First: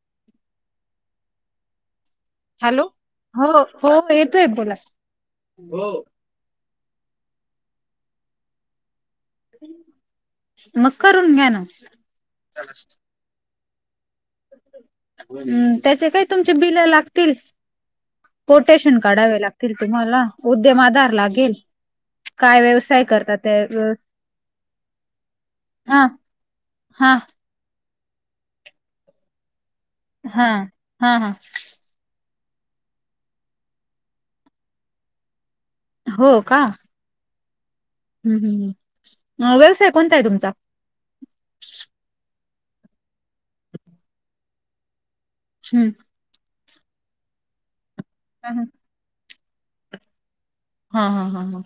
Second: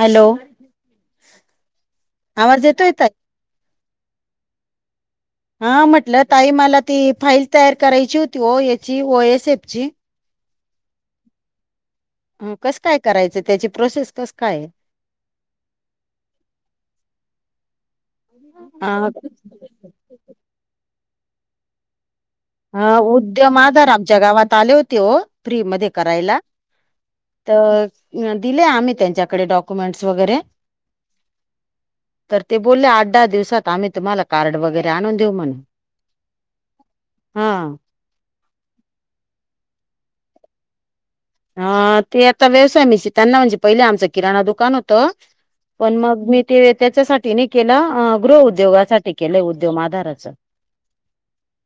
Hello आवाज hello येतोय ताय. हो हो येतोय बोला. हा म्हटलं ताई मला ती फाईल तयार करायची होती ओ याची ओएसएफची. मग करून घ्या ना. हो कसं काय करायचं त्याची प्रोसेस कसं. काय आहे? हम्म त्याचे काही तुमचे बिल लागतील. कोटेशन अ काढावे लागतील तुम्हाला उद्यम आधार लागेल. काय हा व्यवसाय करतात ते उद्यम आधार आमच्या गावात आले होते हो फ्री मध्ये हा करायला. हा तर दिले आम्ही त्यांच्याकडे डॉक्युमेंट्स वगैरे. हा हा हा तर ते बोलले आठ दहा दिवसात आम्ही तुम्हाला कार्ड वगैरे आणून देऊ म्हणे. हो का हा हम् हम् म व्यवसाय कोणता आहे तुमचा? हा ते आता व्यवसाय मिशी त्यांना म्हणजे पहिले आमचं किराणा दुकान होतं, हम्म पण मग मी ते त्याच्यासाठी नाही केला गृह हा उद्योगासाठी केलंय उद्योम आधाराच. हा हा हा हा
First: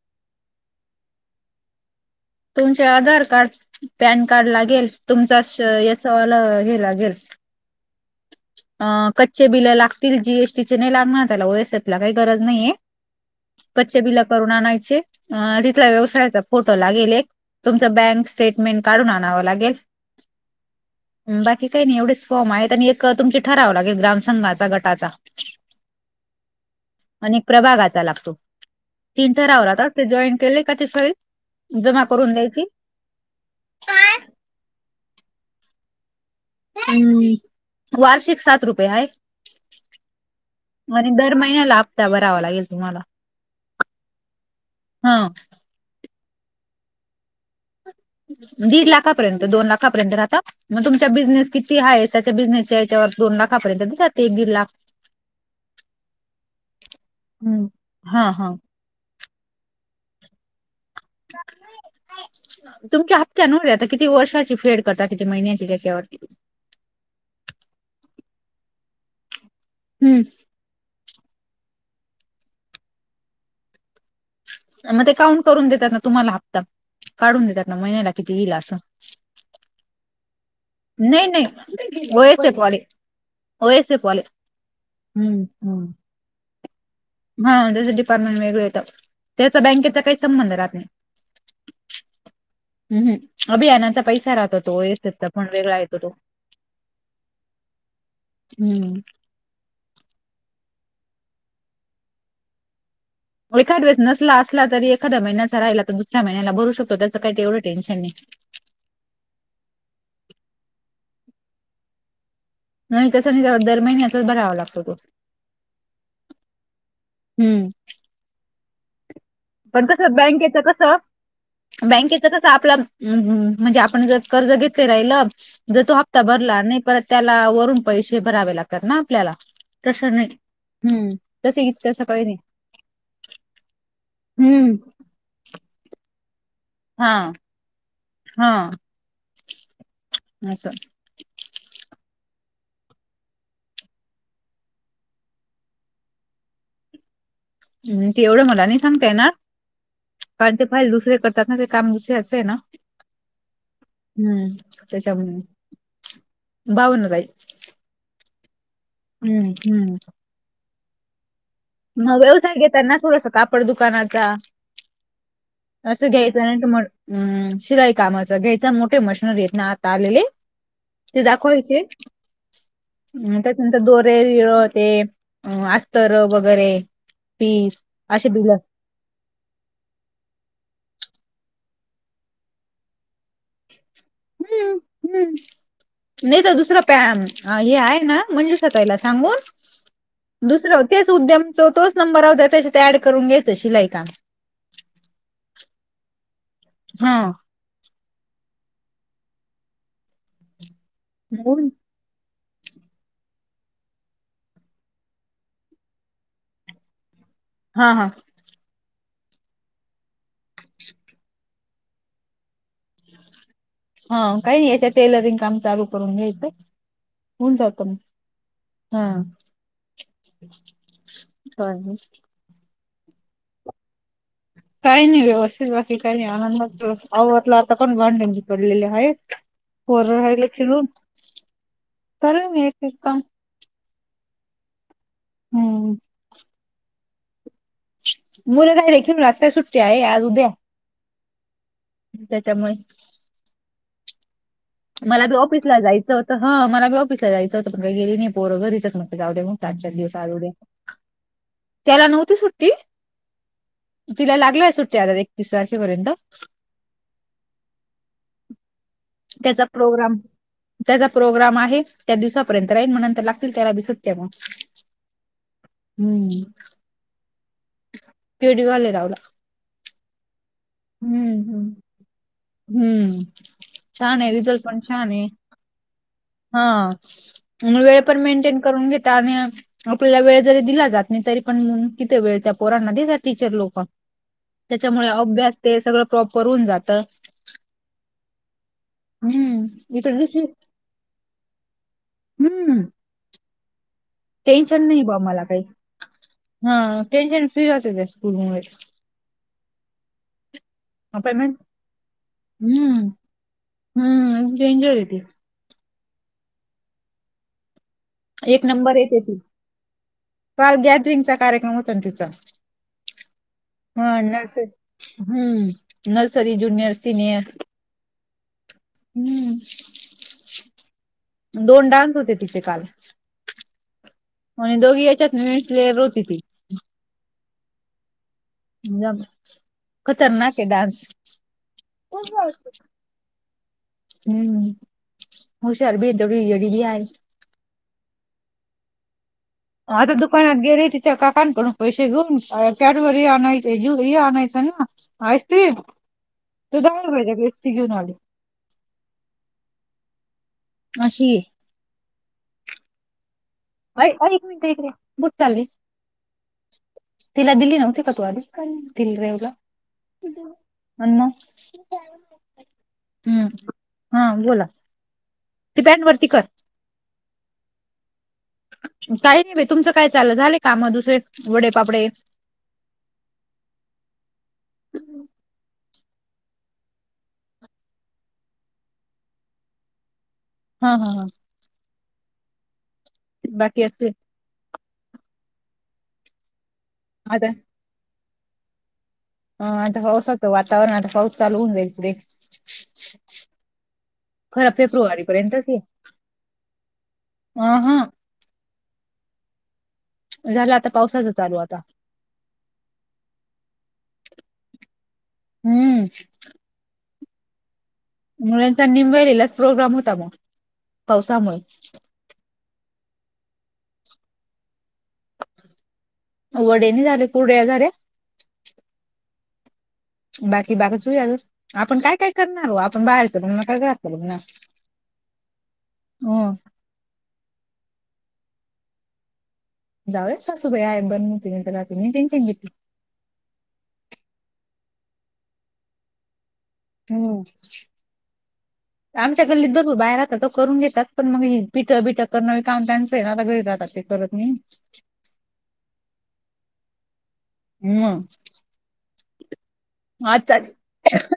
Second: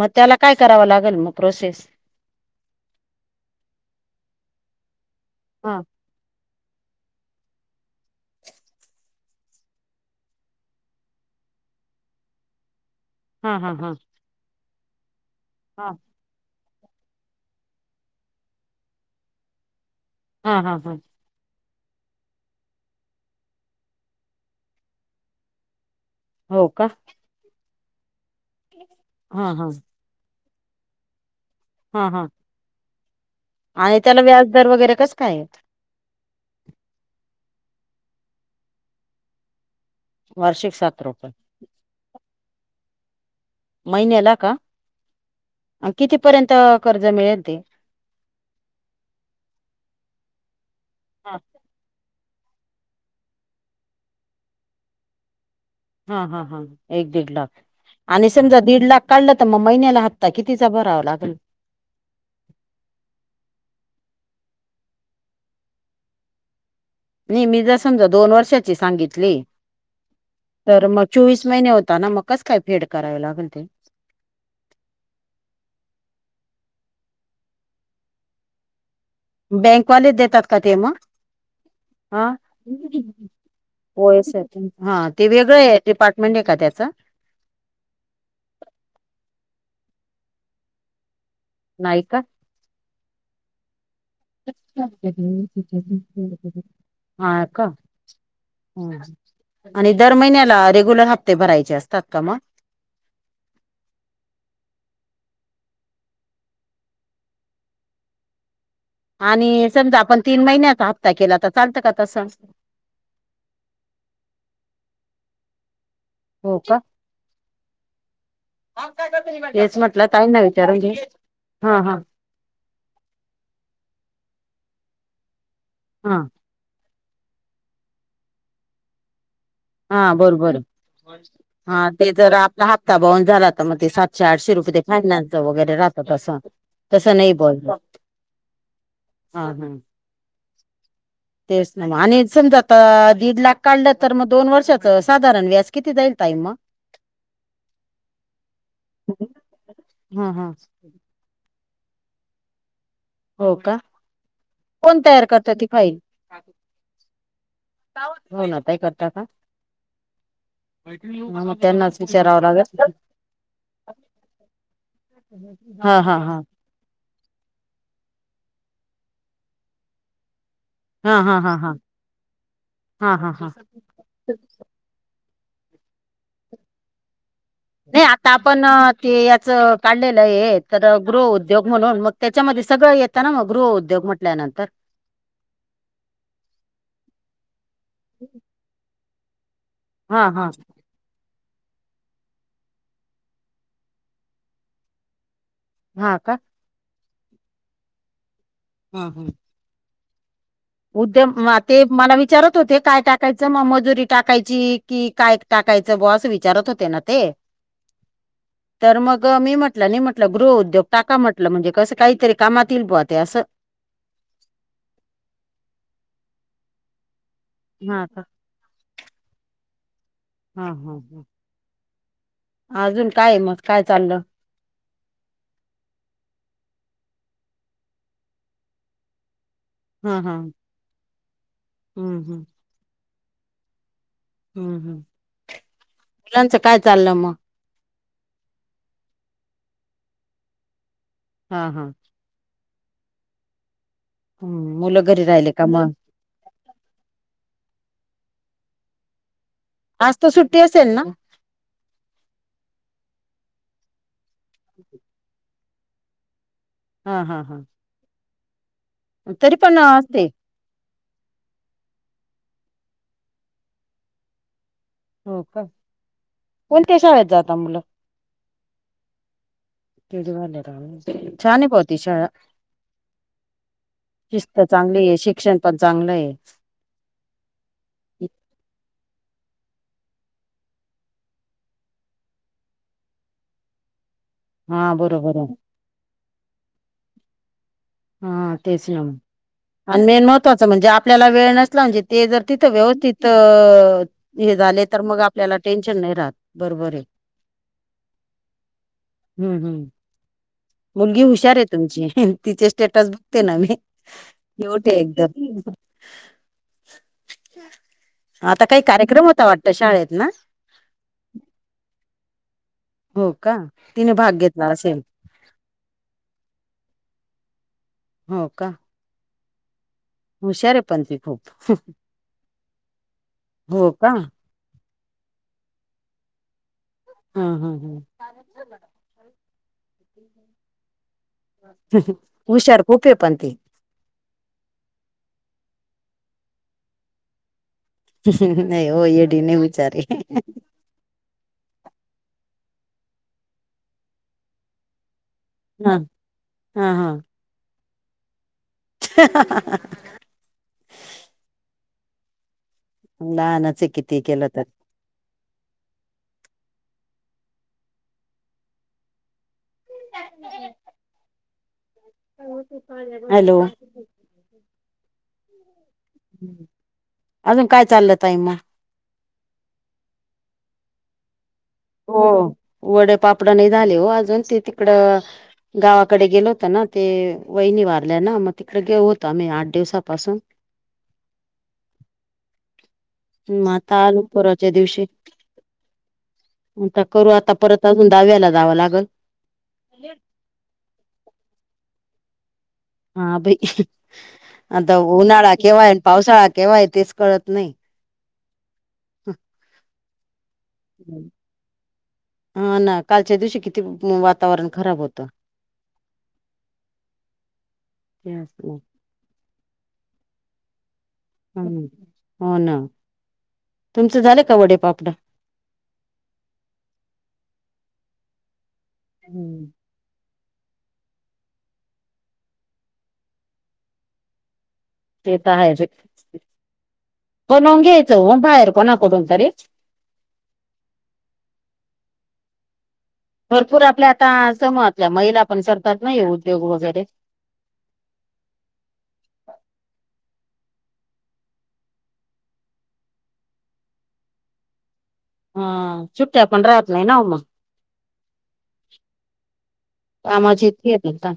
मग त्याला काय करावं लागेल प्रोसेस. तुमचे आधार कार्ड पॅन कार्ड लागेल तुमचा हा याचंवालं हे लागेल. अ कच्चे बिलं लागतील जीएसटीचे नाही लागणार त्याला ओएसएफ ला काही गरज नाहीये. हा हा हा कच्च्ये बिला करून आणायचे अ तिथला हा व्यवसायाचा फोटो लागेल एक तुमचं बँक स्टेटमेंट काढून आणावं लागेल. हा हा हा हमं बाकी काही नाही एवढेच फॉर्म आहेत आणि क तुमची ठरावं लागेल ग्राम संंघाचा गटाचा. हो का आणि प्रभागाचा लागतो तीन हा ठराव हा राहातच ते जॉईन केले का तथळी. जमा हा हा करून द्यायची. आणि त्याला व्याजदर वगैरे कसं काय हाय. हम्म वार्षिक सात रुपये हाय. वार्षिक सात आणि रुपये दर महिन्याला हपता भरावा लागेल तुम्हाला. महिन्याला का, हा आणि कितीपर्यंत कर्ज मिळेल ते? दीड लाखापर्यंत, दोन लाखापर्यंत राहतं मग तुमचा हा बिझनेस किती ती हाय त्याच्या बिझनेसच्या हेच्यावर दोन लाखापर्यंत जाते, एक दीड लाख. हा, हा, हा. एक दीड लाख हा आणि हा समजा दीड लाख काढलं तर मग महिन्याला हप्ता कितीचा भरावा लागल? तुमच्या हप्त्यानंवर आहे आता किती वर्षाची फेड करता, किती महिन्याची त्याच्यावरती. नाही मी जर समजा दोन वर्षाची सांगितली हम्म तर मग चोवीस महिने होता ना, मग कसं- काय फेड करावी लागल ते? मग ते काउंट करून देतात ना, तुम्हांला हप्ता काढून देतात ना, महिन्याला किती येईल असं. बँकवाले देतात का ते मग नाही नाही हं? ओएसएफ वाले ओएसएफ होय वाले असत, हा ते हम्म वेगळं आहे हम्म डिपार्टमेंट आहे का त्याचं? हा त्याच डिपार्टमेंट वेगळं येतं, त्याचा बँकेचा काही संबंध राहत नाही. नाही, का. ह.. हं.. अभियानाचा पैसा राहतो तो, येतोच पण वेगळा येतो तो. हा, का. हम्म आणि दर महिन्याला रेग्युलर हफ्ते भरायचे असतात का मग? एखाद्या वेळेस नसला- असला तरी, एखाद्या महिन्याचा राहिला तर दुसऱ्या महिन्याला भरू शकतो, त्याच काय तेवढं टेन्शन नाही. आणि समजा आपण तीन महिन्याचा हप्ता केला तर चालतं का तसं? नाही तसं नाही चालत, दर महिन्याचाच भरावा लागतो तो. हो, का. हम्म हेच पण म्हटलं कसं ताईना विचारून घे, हा, हा.. हिचं कसं आपला म्हणजे आपण जर कर्ज घेत राहिलं, जर तो हा हप्ता भरला नाही परत त्याला वरून पैसे भरावे लागतात ना आपल्याला. तसं हा नाही, बरोबर हं.. तसू इथं तसं काही नाही. तो हप्ता बाउन्स झाला तर मग ते सातशे- आठशे रुपये हम्म ते फायनान्सच वगैरे राहतं तसं हा तसं नाही बोलतो. हा.. आसं. तेच ना मग आणि समजा आता दीड लाख काढलं तर, दोन वर्षाचं साधारण व्याज किती जाईल ताई मग? [inaudible] ते एवढं मला नाही सांगता येणार, हा हा कारण ते फाईल दुसरे करतात ना, ते काम दुसऱ्याचं आहे ना, हो का ह.. कोण तयार त्याच्यामुळं करत ती फाईल बावन्न जाईल. हो ना ताई कर हं.. हं... हा मग त्यांनाच मग विचारावं व्यवसाय लागेल घेताना थोडंसं कापड दुकानाचा हा अस हा घ्यायचं हा नाहीतर मग ह.. शिलाई कामाचा घ्यायचा, मोठे मशनरी आहेत ना आता आलेले हा ते हा हा हा दाखवायचे, हा हा हा त्याच्यानंतर दोर ते रीळं ते अस्तर वगैरे, पीस नाही असे आता दिलं आपण ते याच काढलेलं आहे तर गृह उद्योग म्हणून, मग त्याच्यामध्ये सगळं येतना मग गृहउद्योग म्हण टल्यानंतर. हू.. नाही तर दुसरं पॅ हे आहे ना, मंजूषा ताईला सांगून- हा हा दुसरं तेच उद्यमच तोच नंबर राहू द्या, त्याच्यात ऍड करून घ्यायचं शिलाई काम. हा, का. हा... हा हा उद्यम होऊन- ते मला विचारत होते काय टाकायचं मग मजुरी टाकायची की काय टाकायचं बुवा असं विचारत होते ना ते हा हा तर मग मी म्हटलं नाही म्हटलं गृहउद्योग टाका म्हटलं म्हणजे कसं काहीतरी कामात येईल बुवा ते असं. हा काही नाही याच्या टेलरिंग काम चालू करून घ्यायचं. होऊन जातं हा का हा हा हा ह [unintelligible] अजून काय मग काय चाललं? काही नाही व्यवस्थित बाकी नाही आनंदाच आवडला आता पण भांडे तेन पडलेले आहेत. हा पोरं हा राहिला खेळून हम्म हम्म चालेल मी एक एक काम हम्म हम्म हम्म तुमचं काय चाललं मग मुलं राहिले खेळून आज काय सुट्टी आहे आज उद्या हा हा त्याच्यामुळे हम्म मुलं घरी राहिले का मग? हां मला पण ऑफीसला जायचं होत पण गेली नाही पोरं घरीच मग जाऊदे मग. आजच्या दिवस आज तर उद्या सुट्टी असेल ना? त्याला नव्हती सुट्टी त्याला तिला लागलंय सुट्टी आता एकतीस तारखेपर्यंत.. हा हा. तरी त्याचा पण प्रोग्राम. असते त्याचा प्रोग्राम आहे, त्या दिवसापर्यंत राईन मग नंतर लागतील त्याला बी सुट्या मग. हो का, हम्म कोणत्या शाळेत जाता मुलं? पेटवडगावला. [unintelligible] पेटवडगाव ला छान आहे हम्म खरं ती शाळा. [unintelligible] हम्म छान आहे शिस्त रिझल्ट पण चांगली छान आहे. शिक्षण पण चांगलं आहे. हा आणि वेळ पण मेंटेन करून घेेत आणि आपल्याला वेळ जरी दिला जात नाही, तरी पण तिथे वेळ त्या पोरांना देतात टीचर लोक हा त्याच्यामुळे बरोबर आहे अभ्यास ते सगळं प्रॉपर होऊन जात. हा तेच ना, आणि इकड मेन दुसरी महत्त्वाचं म्हणजे आपल्याला वेळ नसला म्हणजे ते जर तिथं हम्म व्यवस्थित हे झाले टेन्शन तर नाही बा मग मला आपल्याला काही टेन्शन नाही राहत, हा बरोबर आहे. टेन्शन फ्री राहते त्या स्कूलमुळे हम्म हम्म मुलगी आपण हुशार आहे तुमची, तिचे स्टेटस हम्म बघते ना मी, हम्म क्विट आहे डेंजर येते एकदम. आता एक काही नंबर येते कार्यक्रम ती होता वाटतं शाळेत ना? काल गॅदरिंगचा कार्यक्रम होता तिचा. हो का, तिने हा भाग नर्सरी घेतला असेल? हम्म नर्सरी, जुनियर, सिनियर हो का? हुशार आहे पण ती खूप हम्म दोन डान्स होते तिचे काल. हो का? आणि दोघी याच्यात मिस लेअर होती ती. हा हा हम जा खतरनाक हे डान्स. हुशार खूप आहे पण ती हम्म हुशार बी हे तेवढी येडी बी हाय. ह् नही हो येडी नही मी आता दुकानात गेले ती. त्या काकांकडून पैसे घेऊन कॅडबरी आणायचे जुहे आणायचं ना. आईस्क्रीम हा तू हा दहा हा रुपयां ऐवजी वीस ची घेऊन आली. हा हा हा. अशीए. लहान अय अयं एक मिनटं इकडे ये. कुठं चालली? तिला दिली नव्हती का तू आणून [unintelligible] आणि मग हम. हॅलो हा बोला ती पॅन्टवर अजून काय चाललं ताई मग. काही नाही बाई, तुमचं काय चालं झालं काम दुसरे वडे पापडे. हो वडे पापड नाही झाले हो अजून ते तिकडं. गावाकडे गेलो होत ना ते वहिनी वारल्या ना मग तिकडे गेऊ होतो आम्ही आठ दिवसापासून. हं हं हं मग बाकी आत्ता असतील आलो परवाच्या दिवशी. म्हणता करू आता परत अजून दहाव्याला जावं लागंल. हां आता पाऊसाचं वातावरण आता पाऊस चालू होऊ जाईल इकडे. हा बाई आता फेब्रुवारी उन्हाळा पर्यंतच ये केव्हा हे आणि पावसाळा केव्हा हे तेच कळत अ नही. हा झालं आता पावसाच चालू आता. हो ना कालच्या दिवशी किती वातावरण खराब होतं. हम्म. मुलांचा निमव्हेरीलाचं प्रोग्राम होता मग. पावसामुळे हं हो ना तुमचं झालं का वडेपापडं वडे नही झाले कुरड्या झाल्या. हम्म. बाकी बागचयाल आपण काय काय करणार ओ आपण बाहेरच म्हण ना काय घातलं म्हण ना. ते तर आहेचं हो करून घ्यायचं हो बाहेर कोणाकडून तरी. जाऊच सासू बाई आहेत बनवतील नाही तर होती नंतर मी टेन्शन घेतली. भरपूर आपल्या का समातल्या महीला पण करतात ना हे उद्योग वगैरे. हम् हा. आमच्या गल्लीत बघू बाया राहतात त करून घेतात पण मग पिटं बिटं कर नवी काम त्यांचं आता घरी राहात ते तर. हम् हा सुुट्ट्या पण राहत नाही ना ओ मग. हम् कामच इतके हे तना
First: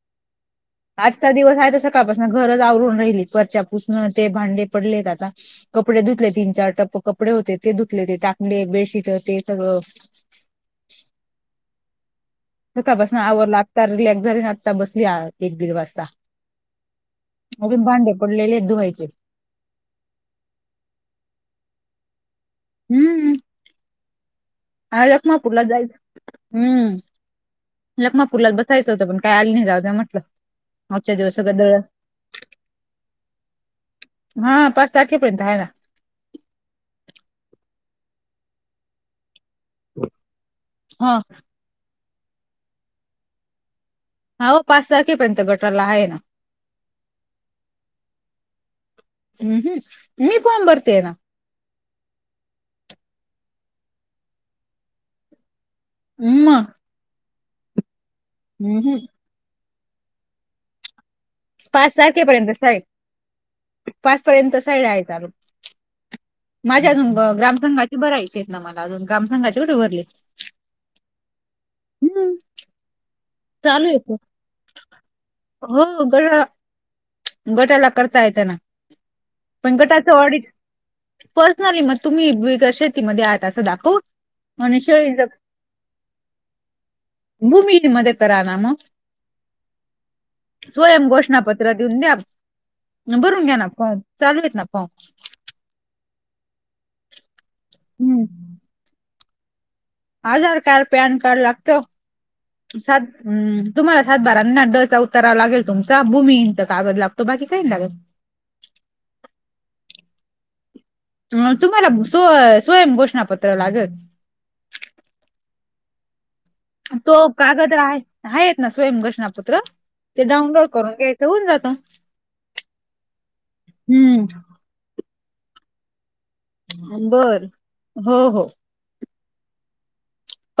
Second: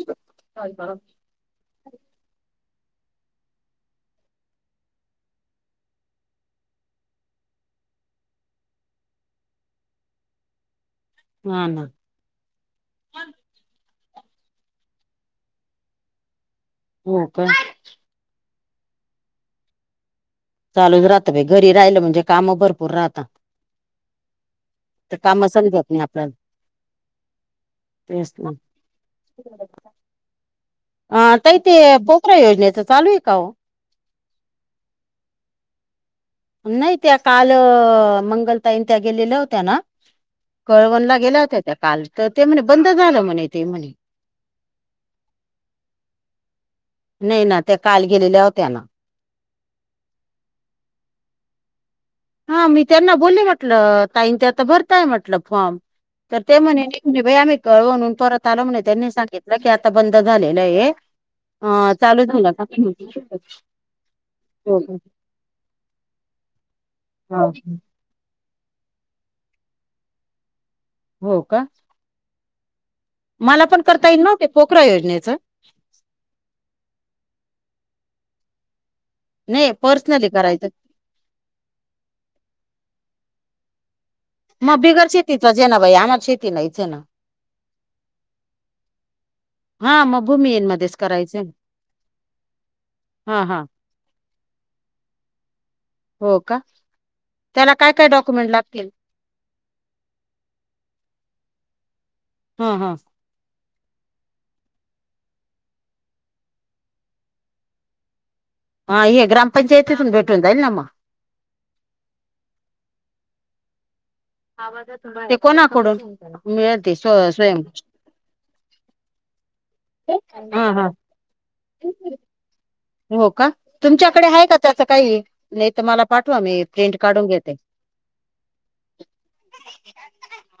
काय आजचा दिवस आहे तर सकाळ पासनं घरच आवरून राहिली फरच्या पुसनं ते भांडे पडलेत आता कपडे धुतले तीन चार टप्प होते ते धुतले टांकले बेडशीट ते सगळं. हा ना. नकां बसं आवंरल लागंता रिलॅक्स झाली नां आंता बसली एक दीड वाजतां. हो कां. सगळें भांडे पडलेले आहेतं धुंवांयचे. चालूंचं राहतं घरी राहिलं म्हणजे कामं भरंपूर राहतांत. हां लखमांपूरला नाही आपल्याला जायचं हम्मं. तेच लखमांपूरला ना. बसायचं होतं पणं कांय आलीं नाहीं जाऊं म्हटलं. आजचा दिवस हं सगळं ताई ते दळ बोकरा योजनेचं चालूं आहे कां हो. हां पांच तारखेपर्यंत आहे नां. नाहीं त्यां कालं मंगलताईन त्यायां गेलेल्यां होत्यां नां. कळवणंला हा गेल्यां होत्यां त्यां कांल तरं ते म्हणे बंद झालं म्हणे ते म्हणे. अहो पाच तारखेपर्यंत गटाला आहे ना नाहीं नां ते कांल गेलेल्यां होत्यां नां. हम्मं हम्मं मी फॉम भरतेय आहे नां. हां मी त्यांना बोलले म्हटलं ताईं आंता भरतांय म्हटलं फॉर्म तरं ते. मग म्हणजे आम्हीं कळवणूंन परंत एकंदा आलो म्हणे हम्म. त्यांनी सांगितलं की आंता बंद झालेलं आहे. अं, पांच चालू तारखेपर्यंत झालं का साईड पांच पर्यंत हो साईड का? आहे चालूं. माझ्यां अजूंन बी हा. ग्रामस्थांची बरां इच्छेत नां मलां अजूंन ग्रामस्थांचे कुठे भरले. हो कां. मलां पणं चालू आहे करतां की. येईल नव्हते पोखरा योजनेचं. हो करां. गटांला करतां येतं त्यांनां नाही पणं गटाचं पर्सनली ऑडिट. करायचं पर्सनली मगं तुम्ही बगंर शेतीमध्यें आं असं दाखवं. मंग बिगर शेतीच जे नाई आमर शेती नां इथे नां. भूमी इथे मध्यें करां नां मगं. हां मंग भूमियन मध्येंच करायचे. द्यां भरूंन घ्यायचं नां फॉर्म चालूे येतनां फॉर्म- हो कां त्यांला कायं कायं हम्म. डॉक्युमेंट लागतील- आंधार कार्ड पॅन कार्ड लागतं हा हा सा- हम्मं तुम्हांला सातबारा नां डचां उतारावा लागेल तुमचां भूमीहिनचां कागद लागतो बाकी कांहीं लागतं- हां हे ग्रामपंचायतीतुन भेटूंन जाईल नां मगं- तुम्हांला स्वं स्वयं घोषणांपत्र लागंल- कां बरं मध्यें कोणांकडूंन- तो कांगद आहे- आहेते नां स्वयं घोषणांपत्र ते डाउनलोड हा हा करूंन घ्यायचं होऊंन जातं- हो कां तुमच्यांकडे हम्म आहे कां त्यांचं कांहीं नाहीं तरं मलां- पाठवां मी प्रिंट काढूंन बर घेते- हो हो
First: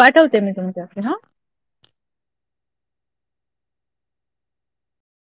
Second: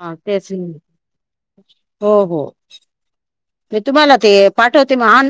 हां मी तेचं नि तुमच्याकडे हा हो हो- मी तुम्हांला ऊ ते पाठवते मं ऑन-